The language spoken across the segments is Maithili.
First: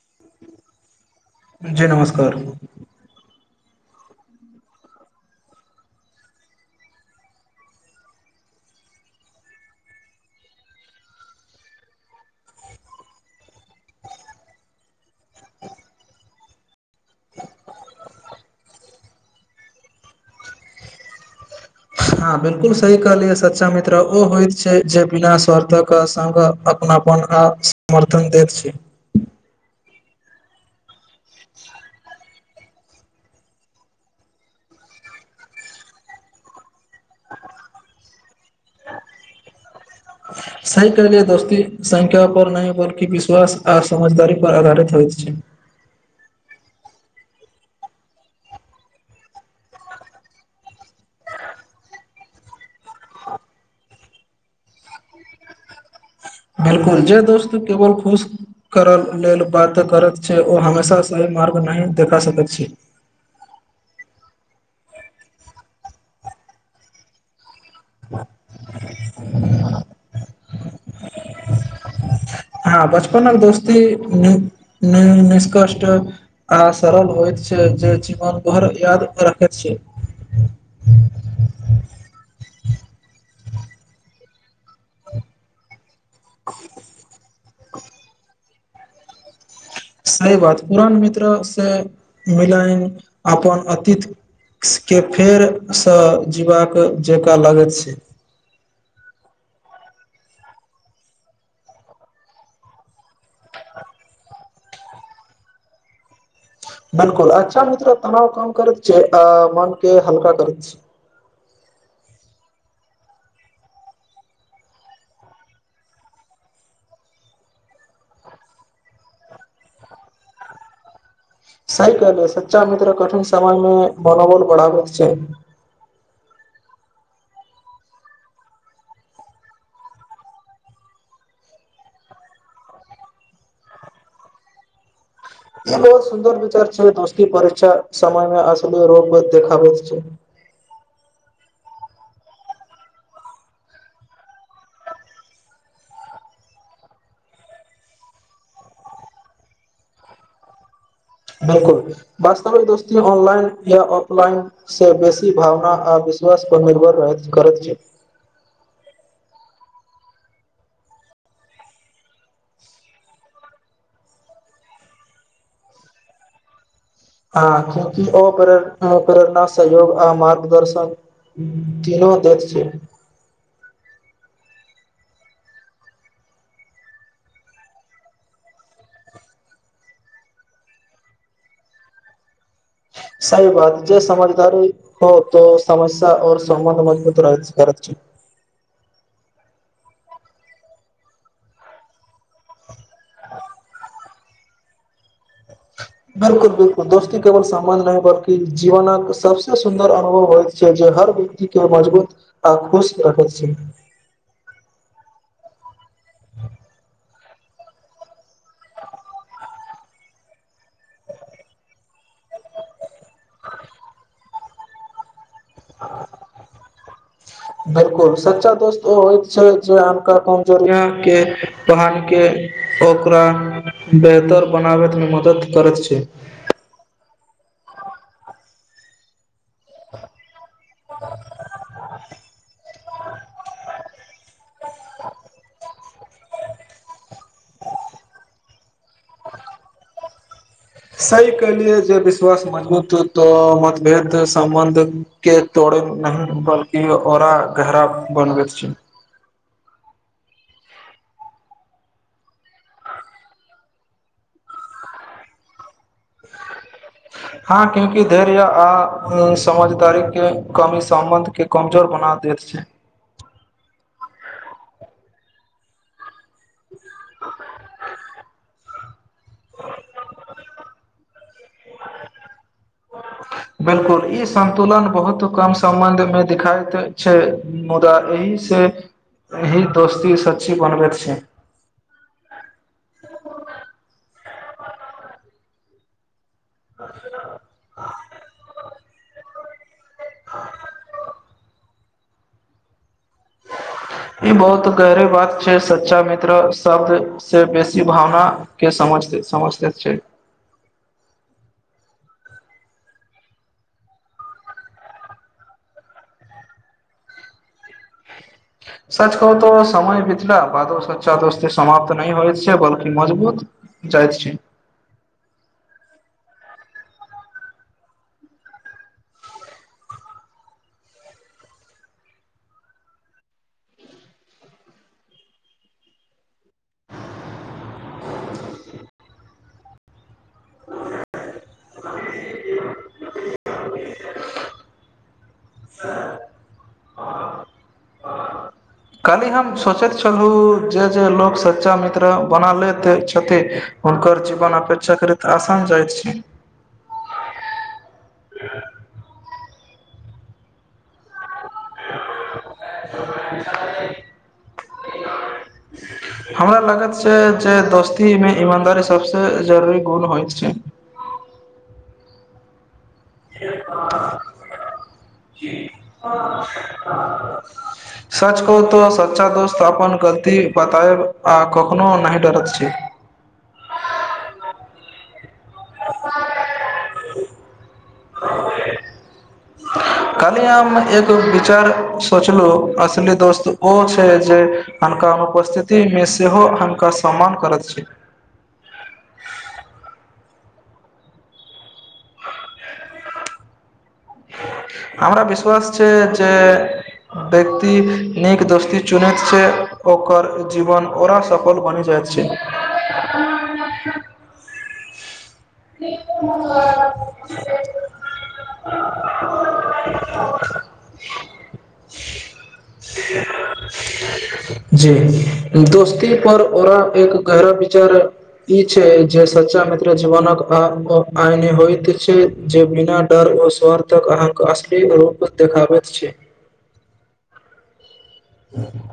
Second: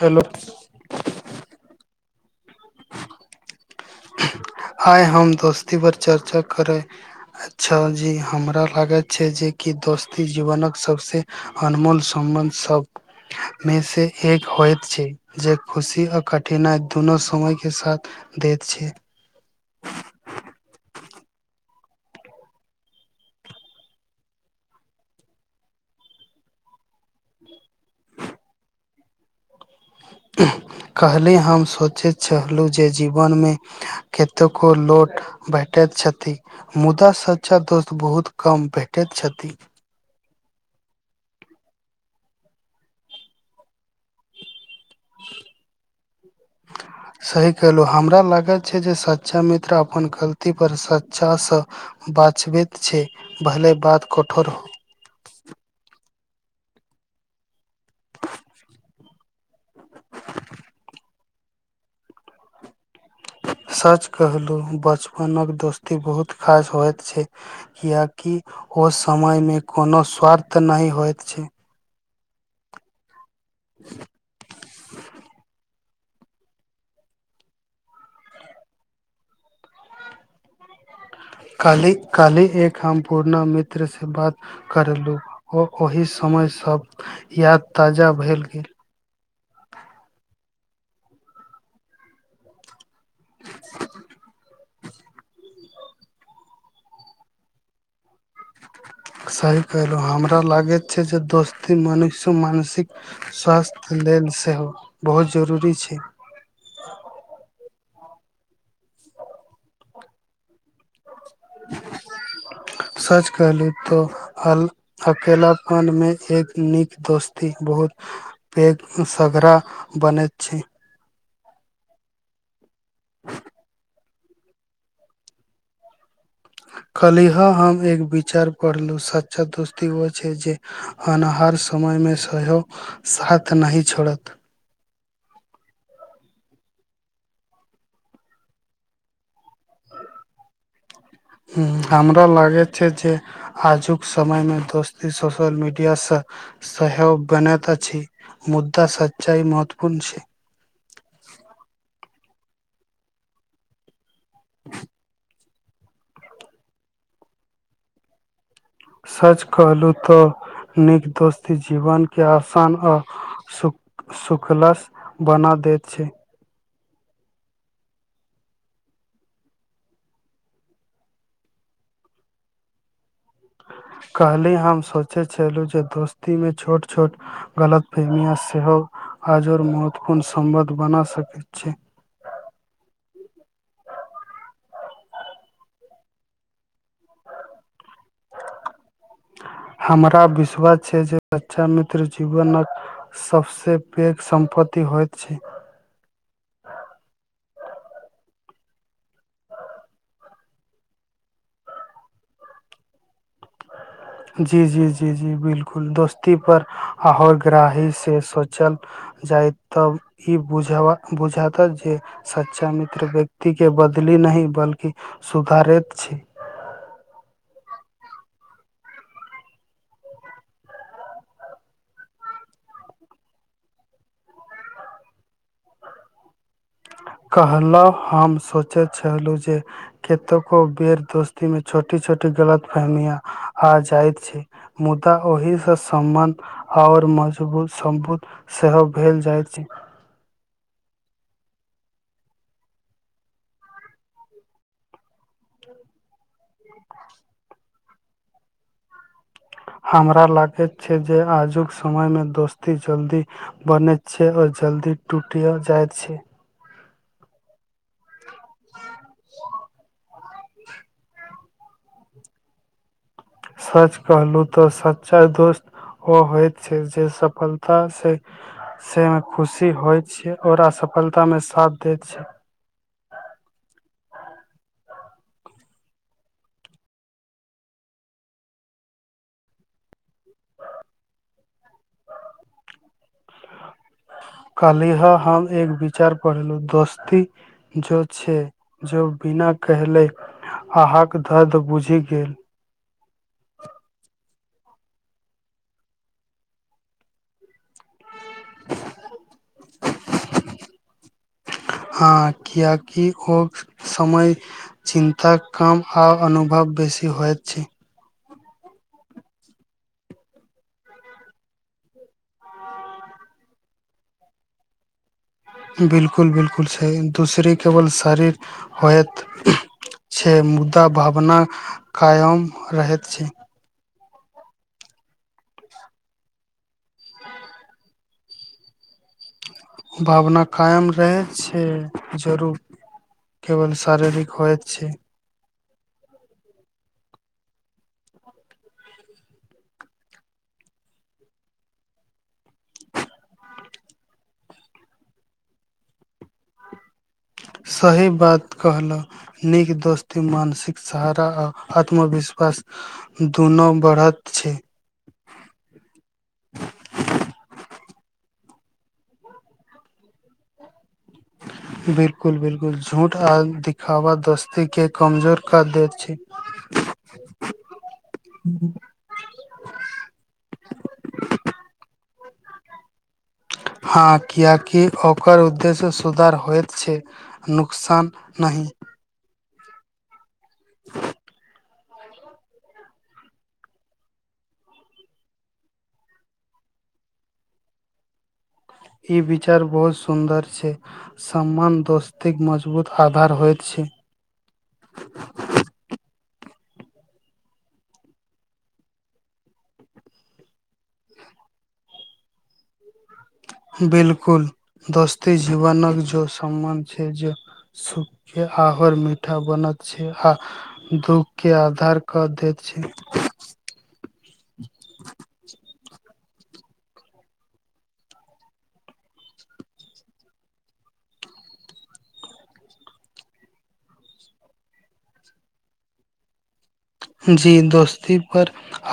हेलो। [unintelligible] कर। [unintelligible] आइ हम दोस्ती परर चर्चा करय छलहु ज हमरा लागैत छै जे किि दोस्ती जीवनक सभसँ अनमोल सम्बन्ध सभमेसँ एक होइत छै जे खुशी आ कठिनाइ दुनू समयके साथ दैत छै। [unintelligible] हँ बिलकुल सही कहलियै सच्चा मित्र ओ होइत छै जे बिना स्वार्थके सङ्ग अपनापन समर्थन दैत छै। [unintelligible] त। [unintelligible] कहलिये हम सोचै छी। कहलु जे जीवन मे केतेको लोक भेटैत छथि, मुदा सच्चा दोस्त बहुत कम भेटैत छथि। सही कहलिये दोस्ती संख्या पर नहि बल्कि विश्वास आ समझदारी पर आधारित होएत छै। सही कहलौ हमरा लागै छै जे सच्चा मित्र अपन गलती पर सच्चा सँ बाचबैत छै, भले बात कठोर हो। बिलकुल जे दोस्त केवल खुश करऽ लेल बात करैत छै ओ हमेशा सही मार्ग नहि देखा सकैत छै। [unintelligible] सच कहलहुँ बचपनक दोस्ती बहुत खास होइत छै। [unintelligible] किियकि ओ समयमे कोनो स्वार्थ नहि होइत छै। [unintelligible] हँ बस। [unintelligible] अपन को दोस्ती -निष्कष्ट। [unintelligible] आ सरल होइ छै जे जीवनभर याद रखे छै। [unintelligible] काली काली एक हम पूुरना मित्र से बात करलु ओ। [unintelligible] ओहि समय सब। [unintelligible] याद ताजा भेल गेल। [unintelligible] सी बात पुरान मित्र से मिलन। [unintelligible] अपन अतीत। [unintelligible] के फेरसँ जीबाक जकाँ लगैत छै। [unintelligible] सही कलहुँ हमरा लागैत छै जे दोस्ती मनुष्य मानसिक स्वास्थ्य लेल सेहो बहुत जरूरी छै। बिलकुल अच्छा। [unintelligible] तनाव काम करैत छै आ मन के हल्का करैत छै। [unintelligible] सच कहलहु तऽ अकेलाप्डमे एक नीक दोस्ती बहुत पैघ सघड़ा बनैत छै। सही कहे सच्चा मित्र कठिन समयमे मनोबल बढ़ावूत छै। [unintelligible] कलीहे हम एक विचार पढ़लहुँ सच्चा दोस्ती ओ छै जे अनहार समयमे सेहो साथ नहि छोड़त। [unintelligible] ई बहुत सुन्दर विचार छै दोस्ती परीक्षा समयमे अस रोग ब देखाबैत छै। [unintelligible] हमरा लागैत छै जे आजुक समयमे दोस्ती सोशल मीडियासँ सहयोग बनैत अछि मुद्दा सच्चाइ महत्वपूर्ण छै। [unintelligible] बिलकुल वास्तविक दोस्ती ऑनलाइन या। लाइन से बेसी। [unintelligible] भावना आ विश्वास पर निर्भर -करैत छै। [unintelligible] सच कहलहुँ तऽ नीक दोस्ती जीवनके आसान आ -सुखलस बना दैत छै। [unintelligible] ह कि अ- प्ररना सयोग आ मारगदर्शननो दे छै। [unintelligible] काल्हि हम सोचैत छलहुँ जे दोस्तीमे छोट- छोट गलत प्रेमियाँ सेहो आजो महत्वपूर्ण सम्बन्ध बना सकैत छी। [unintelligible] सही बात जे समझदारी हो तो समस्या औ सम्बन्ध मजबूत -रह करैत छै। [unintelligible] हमरा विश्वास छै जे बच्चा मित्र जीवनक सबसे पैघ सम्पति होइत छै। बिलकुल- बिलकुल दोस्ती केवल समबन्ध नहि बल्कि जीवनक सभसे सुन्दर अनुभव होइत छै जे हर व्यक्तिक के मजबूत आ खुश रखैत छै। जी -जी -जी- जी बिलकुल दोस्ती पर आ ग्रहिी से सोचल जाय तब ई बुझ बुझात जे सच्चा मित्र व्यक्ति के बदली नही बल्कि। सुधारैत छी। [unintelligible] बिलकुल सच्चा दोस्त ओ होइत छै जे अनका कमजोरिय के पहानी के ओकरा बेहतर बनाबयत मे मदद करैत छै। कहलहु हम सोचैत छलहुँ जे केतबो बेर दोस्तीमे छोटी छोटी गलत फहमिया आ जाइत छै मुदा ओहिसँ सम्बन्ध आऔर मजबूत सम्भुत सेहो भेल जाइत छै। सही कहलियै जे विश्वास मजबूत तऽ मतभेद सम्बन्ध के तोड़े नही बल्कि औरा गहरा बनबैत छै। हमरा लागैत छै जे आजुक समयमे दोस्ती जल्दी बनैत छै आओर जल्दी टूटिओ जाइत छै। हँ क्यूकि धैर्य आ समझदारीके कमी सम्बन्धके कमजोर बना दैत छै। [unintelligible] सच कहलहु तऽ सच्चा दोस्त ओ होइत छै जे सफलता से- से। खुशी होइ छै और असफल। ा मे साथ दैत छै। बिलकुल ई संतुलन बहुत कम सम्बन्ध मे दिखाइत छै मुदा एहि से एहि दोस्ती सच्ची बनबैत छै। कालीह हम एक विचार पहलु दस्ती ज छै जो बिना कहले अहक दर्द बुझि गेल। ई बहुत गहरी बात छै सच्चा मित्र शब्दसँ बेसी भावनााके समझतै-समझतैत छै। हँ किएकि ओ समय चिन्ताक काम आ अनुभव बेसी होयत छै। सच कहू त समय बीतला बादो सच्चा दोस्ती समाप्त नहिह होइत छै बल्कि मजबूत जाइत छै। बिलकुल-बिलकुल सही दूसरे केवल शरीर होइत छै मुदा भावना कायम रहैत छै। भावना कायम रहैत छै जरूर केवल शारीरिक होइत छै। स काल ही हम सोचैत छलहुँ जे-जे लोक सच्चा मित्र बना लैत छथि हुनकर जीवन अपेक्षा करैत आसान जाइत छै। सही बात कहलहु नीक दोस्त ती मानसिक सहारा आ आत्मविश्वास दुनू बढ़त छै हमरा लगत छै जे दोस्ती में ईमानदारी सबसँ जरूरी गुण होइत छै। बिलकुल बिलकुल झूठ आ दिखावा दोस्ती के कमजोर कर दैत छै सच कहु तो सच्चा दोस त अपन गलती बताएब आ कखनो नहि डरैत छै। हँ कियाकि ओकर उद्देश्य सुधार होइत छै नुकसान नहि। काल ही हम एगो विचार सोचलहुँ असली दोस्त ओ छै जे हअनका अनुपस्थिति मे सेहो हअनका सम्मान करत छै। ई विचार बहुत सुन्दर छै सम्मान दोस्तीक मजबूत आधार होयत छै। हमरा विश्वास छै जे व्यक्ति नीक दोस्ती चुनैत छै ओकर जीवन ओरा सफल बनि जाइत छै। बिलकुल दोस्त ती जीवनक जो सम्बन्ध छै जे छै सुख के आर मीठा बनत छै आ दुःख के आधार कऽ दैत छै। जी दोस्ती पर ओरा एक गहरा विचार ई छै, जे सच्चा मित्र जीवनक आइन होइत छै जे बिना डर ओ स्वार्थक अह असली रूप देखाबैत छै। जी दोस्त। पर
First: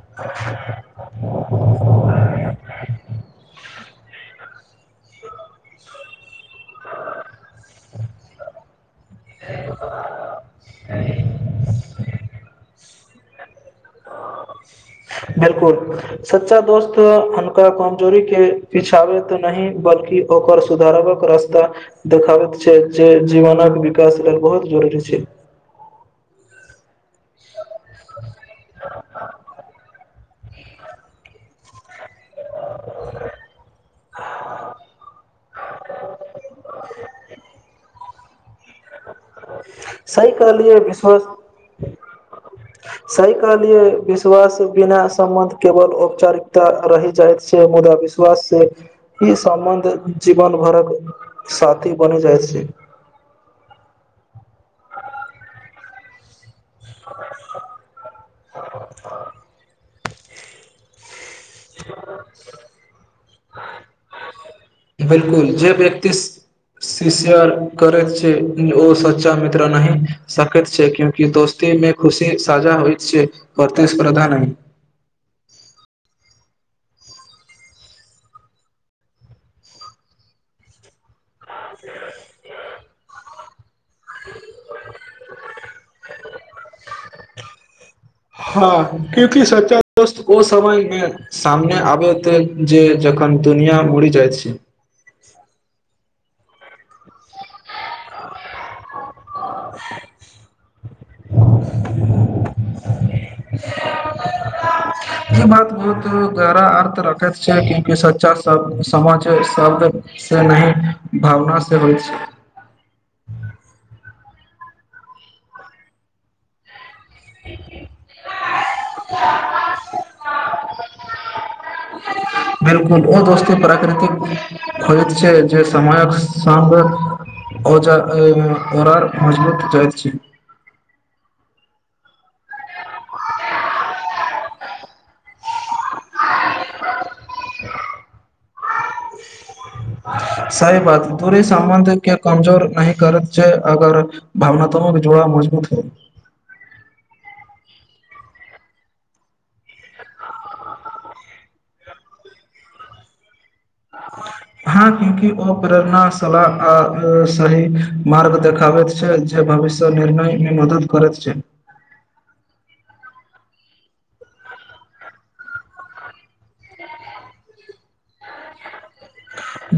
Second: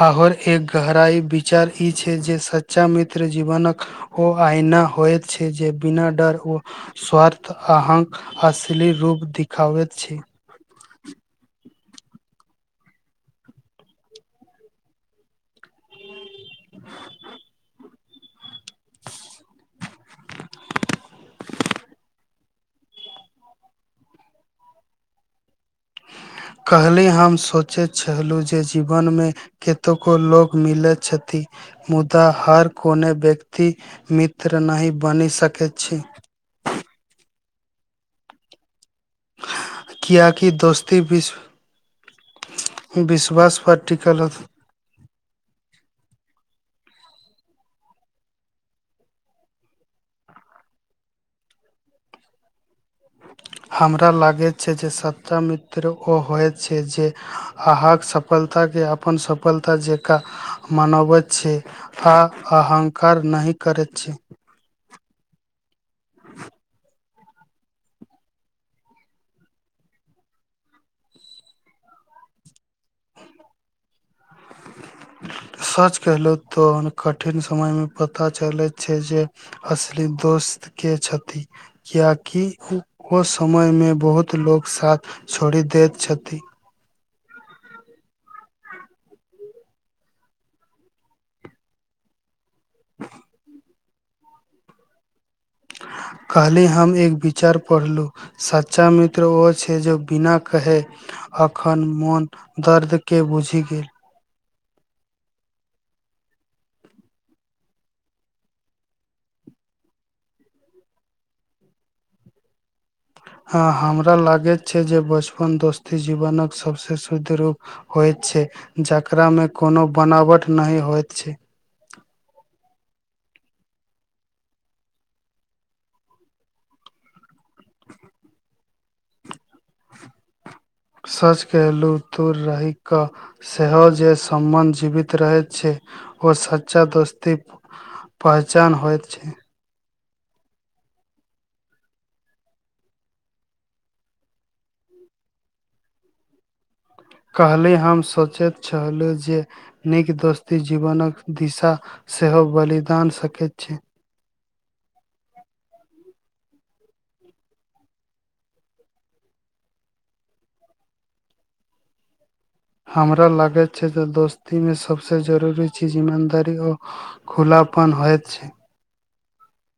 आर एक गहराई विचार ई छै, जे सच्चा मित्र जीवनक ओ आइना। होइत छै, जे बिना डर ओ स्वार्थ। तऽ अहाँक असली रूप दिखाबैत छै। बिलकुल सच्चा दोस्त अनका कम जोड़ि के पिछाबेत नहि बल्कि ओकर सुधारबक रास्ता देखाबैत जे जीवनक विकास लेल बहुत जरूरी छै। कल्हि हम सोचैत छलहुँ, जे जीवन में कतको लोक। मिलै छथि। मुदा हर कोनो व्यक्ति मित्र नहि बनि सकैत छै। सही किएकि कहलिय दोस्ती विश्वास, विश्व सही विश्वास पर कहलिय टिकल अछि। विश्वास बिना संबन्ध केवल ओप। औपचारिकता रहि जाइत छै, मुदा विश्वास से ई सम्बन्ध जीवन भरक साथी बनि जाइत छै। हमरा लागैत छै जे सच्चा मित्र ओ होइत। छै जे अहाँक सफलता के अपन सफलता जे। का मनाबैत। छै, आ अहङकार नहि करैत छै। बिलकुल जे व्यक्ति सी शेयर करे छै, ओ सच्चा मित्र नहि सकैत छै, क्यूंकि दोस्ती में खुशी साझा होयत छै, प्रतिस्पर्धा नइ। सच कहलहु। तोन कठिन समय में पता चले छै, जे असली दोस्त के छैथि। किया की ओ। समय में बहुत लोक साथ छोड़ि दैत छथि। हँ क्याकि सच्चा दोस्त ओ समय में सामने आबैत अय। जे जखन दुनिया मुड़। जाय छै। काल्हि हम एक विचार पढ़लहुॅ, सच्चा मित्र ओ। छै जो बिना कहे अखन मोन दर्द के। के बुझी गेल। ई बात बहुत गहरा अर्थ रखैत छै, क्योंकि सच्चा शब्द समझ शब्दसँ नहीं भावनासँ होइ छै। ह हमरा लागैत छै जे बचपन दोस्ती जीवनक सबसे। होइत छै, जकरा में कोनो बनावट नहि होइत छै। को ओ दोस्ती प्राकृतिक खोजइत छै जे समयक सङ्ग ओआर मजबूत जाइत छै। सच कहलहुँ दूर रहिकऽ सेहो जे सम्बन्ध जीवित रहैत छै, ओ सच्चा दोस्ती पहचान होइत छै। सही बात दूरी समबन्ध क कमजोर नहि करैत छै अगर भावनात्मक जुड़ाव मजबूत हो। भलहि हम सोचैत छलहुँ जे नीक दोस्ती जीवनक दिशा सेहो बलिदान सकैत। अच्छा। हँ क्यूकि ओ प्रेरणा सलाह आ सही मार्ग देखाबैत छै, जे भविष्य निर्णय में मदद करैत छै। हमरा लागैत छै जे दोस्ती में सभसँ जरूरी चीज ईमानदारी आ खुलापन होइत छै।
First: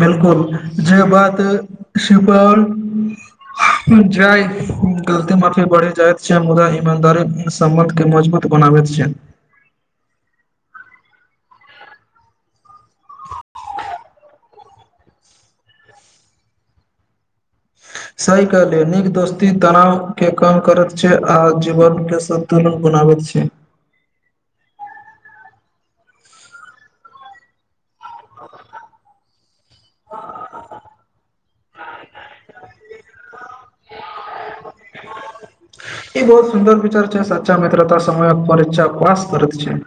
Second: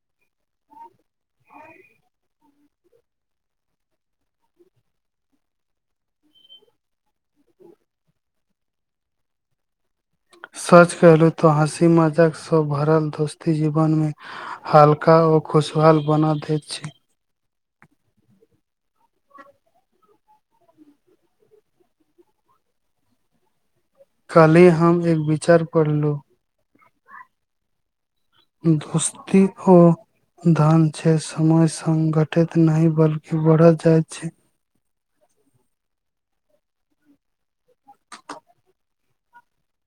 बिलकुल जे बात सुपल जाहि गलती माफी बढ़ि जाइत छै, मुदा ईमानदारी सम्बंध के मजबूत बनाबैत छै। सच कहलहु तो हँसी मजाक सब। भरल दोस्ती जीवन में। हल्का ओ खुशहाल बना दैत छै। सही कहलिय, नीक दोस्ती तनावके कम करैत छै आ जीवनके सन्तुलन बनाबैत छै। काल्हि हम एक विचार पढ़लहुॅ। धोस्ती। ओ धान छै समय। संगठित नहि बल्कि बढ़ल जाइत छै। ई बहुत सुन्दर विचार छै सच्चा मित्रता समयक परीक्षा पास करैत छै।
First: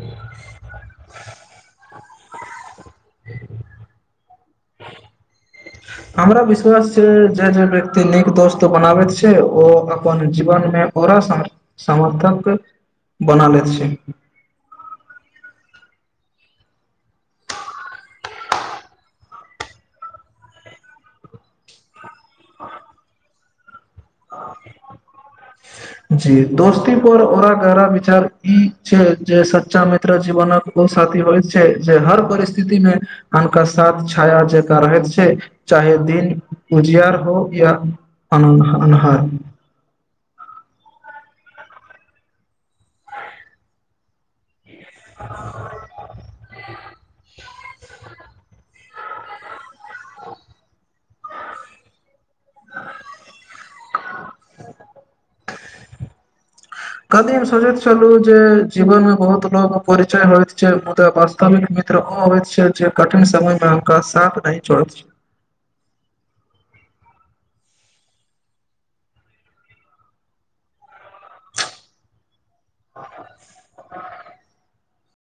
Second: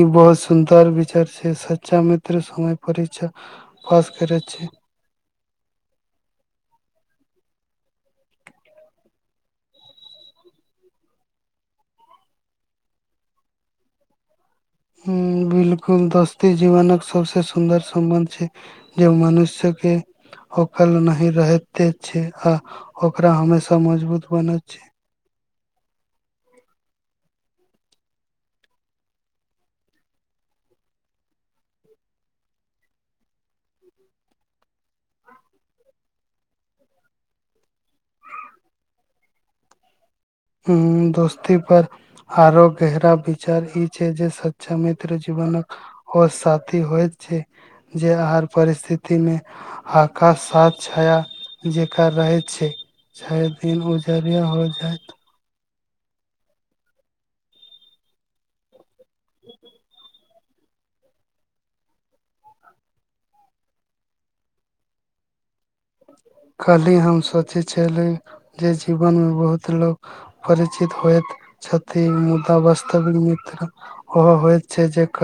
ई बहुत सुन्दर विचार छै सच। चा मित्र समय। परीक्षा पास करैत छै। हमरा विश्वास छै जे, जे व्यक्ति नीक दोस्त बनाबैत छै ओ अपन जीवन में ओकरा सम समर्थक बना लैत छै। हु, बिल्कुल दोस्ती जीवनक सबसे सुन्दर सम्बन्ध छै जे मनुष्य के ओकल नहि रहते छै आ ओकरा हमेशा। मजबूत बन छै। सा पर ओरा गहरा विचार ई छै, जे सच्चा मित्र जीवन ओ साथी होइत छै, जे हर परिस्थिति में हनका साथ छाया जका रहैत छै चाहे दिन उजियार हो अनोन्हार। हँ। ह दोस्ती पर आरो गहरा विचार ई छै जे स। मित्र जीवनक ओ साथी होइत छै जे आर। परिस्थिति में हाका साथ छाया जेंका रहैत छैए दिन उ। रआ हो जाइत। कदी सोचैत छलू जे। जीवन में बहुत लोग परिचय होयत। छै मुदा वास्तविक मित्र ओ होयत छै, जे कठिन समय में हुनका साथ नहि छोड़ैत छै। कल्हि हम सोचै छली जे जीवन में बहुत लोक परिचित होइत छथिन मु। वास्तविक मित्र ओहो होइ छै जे।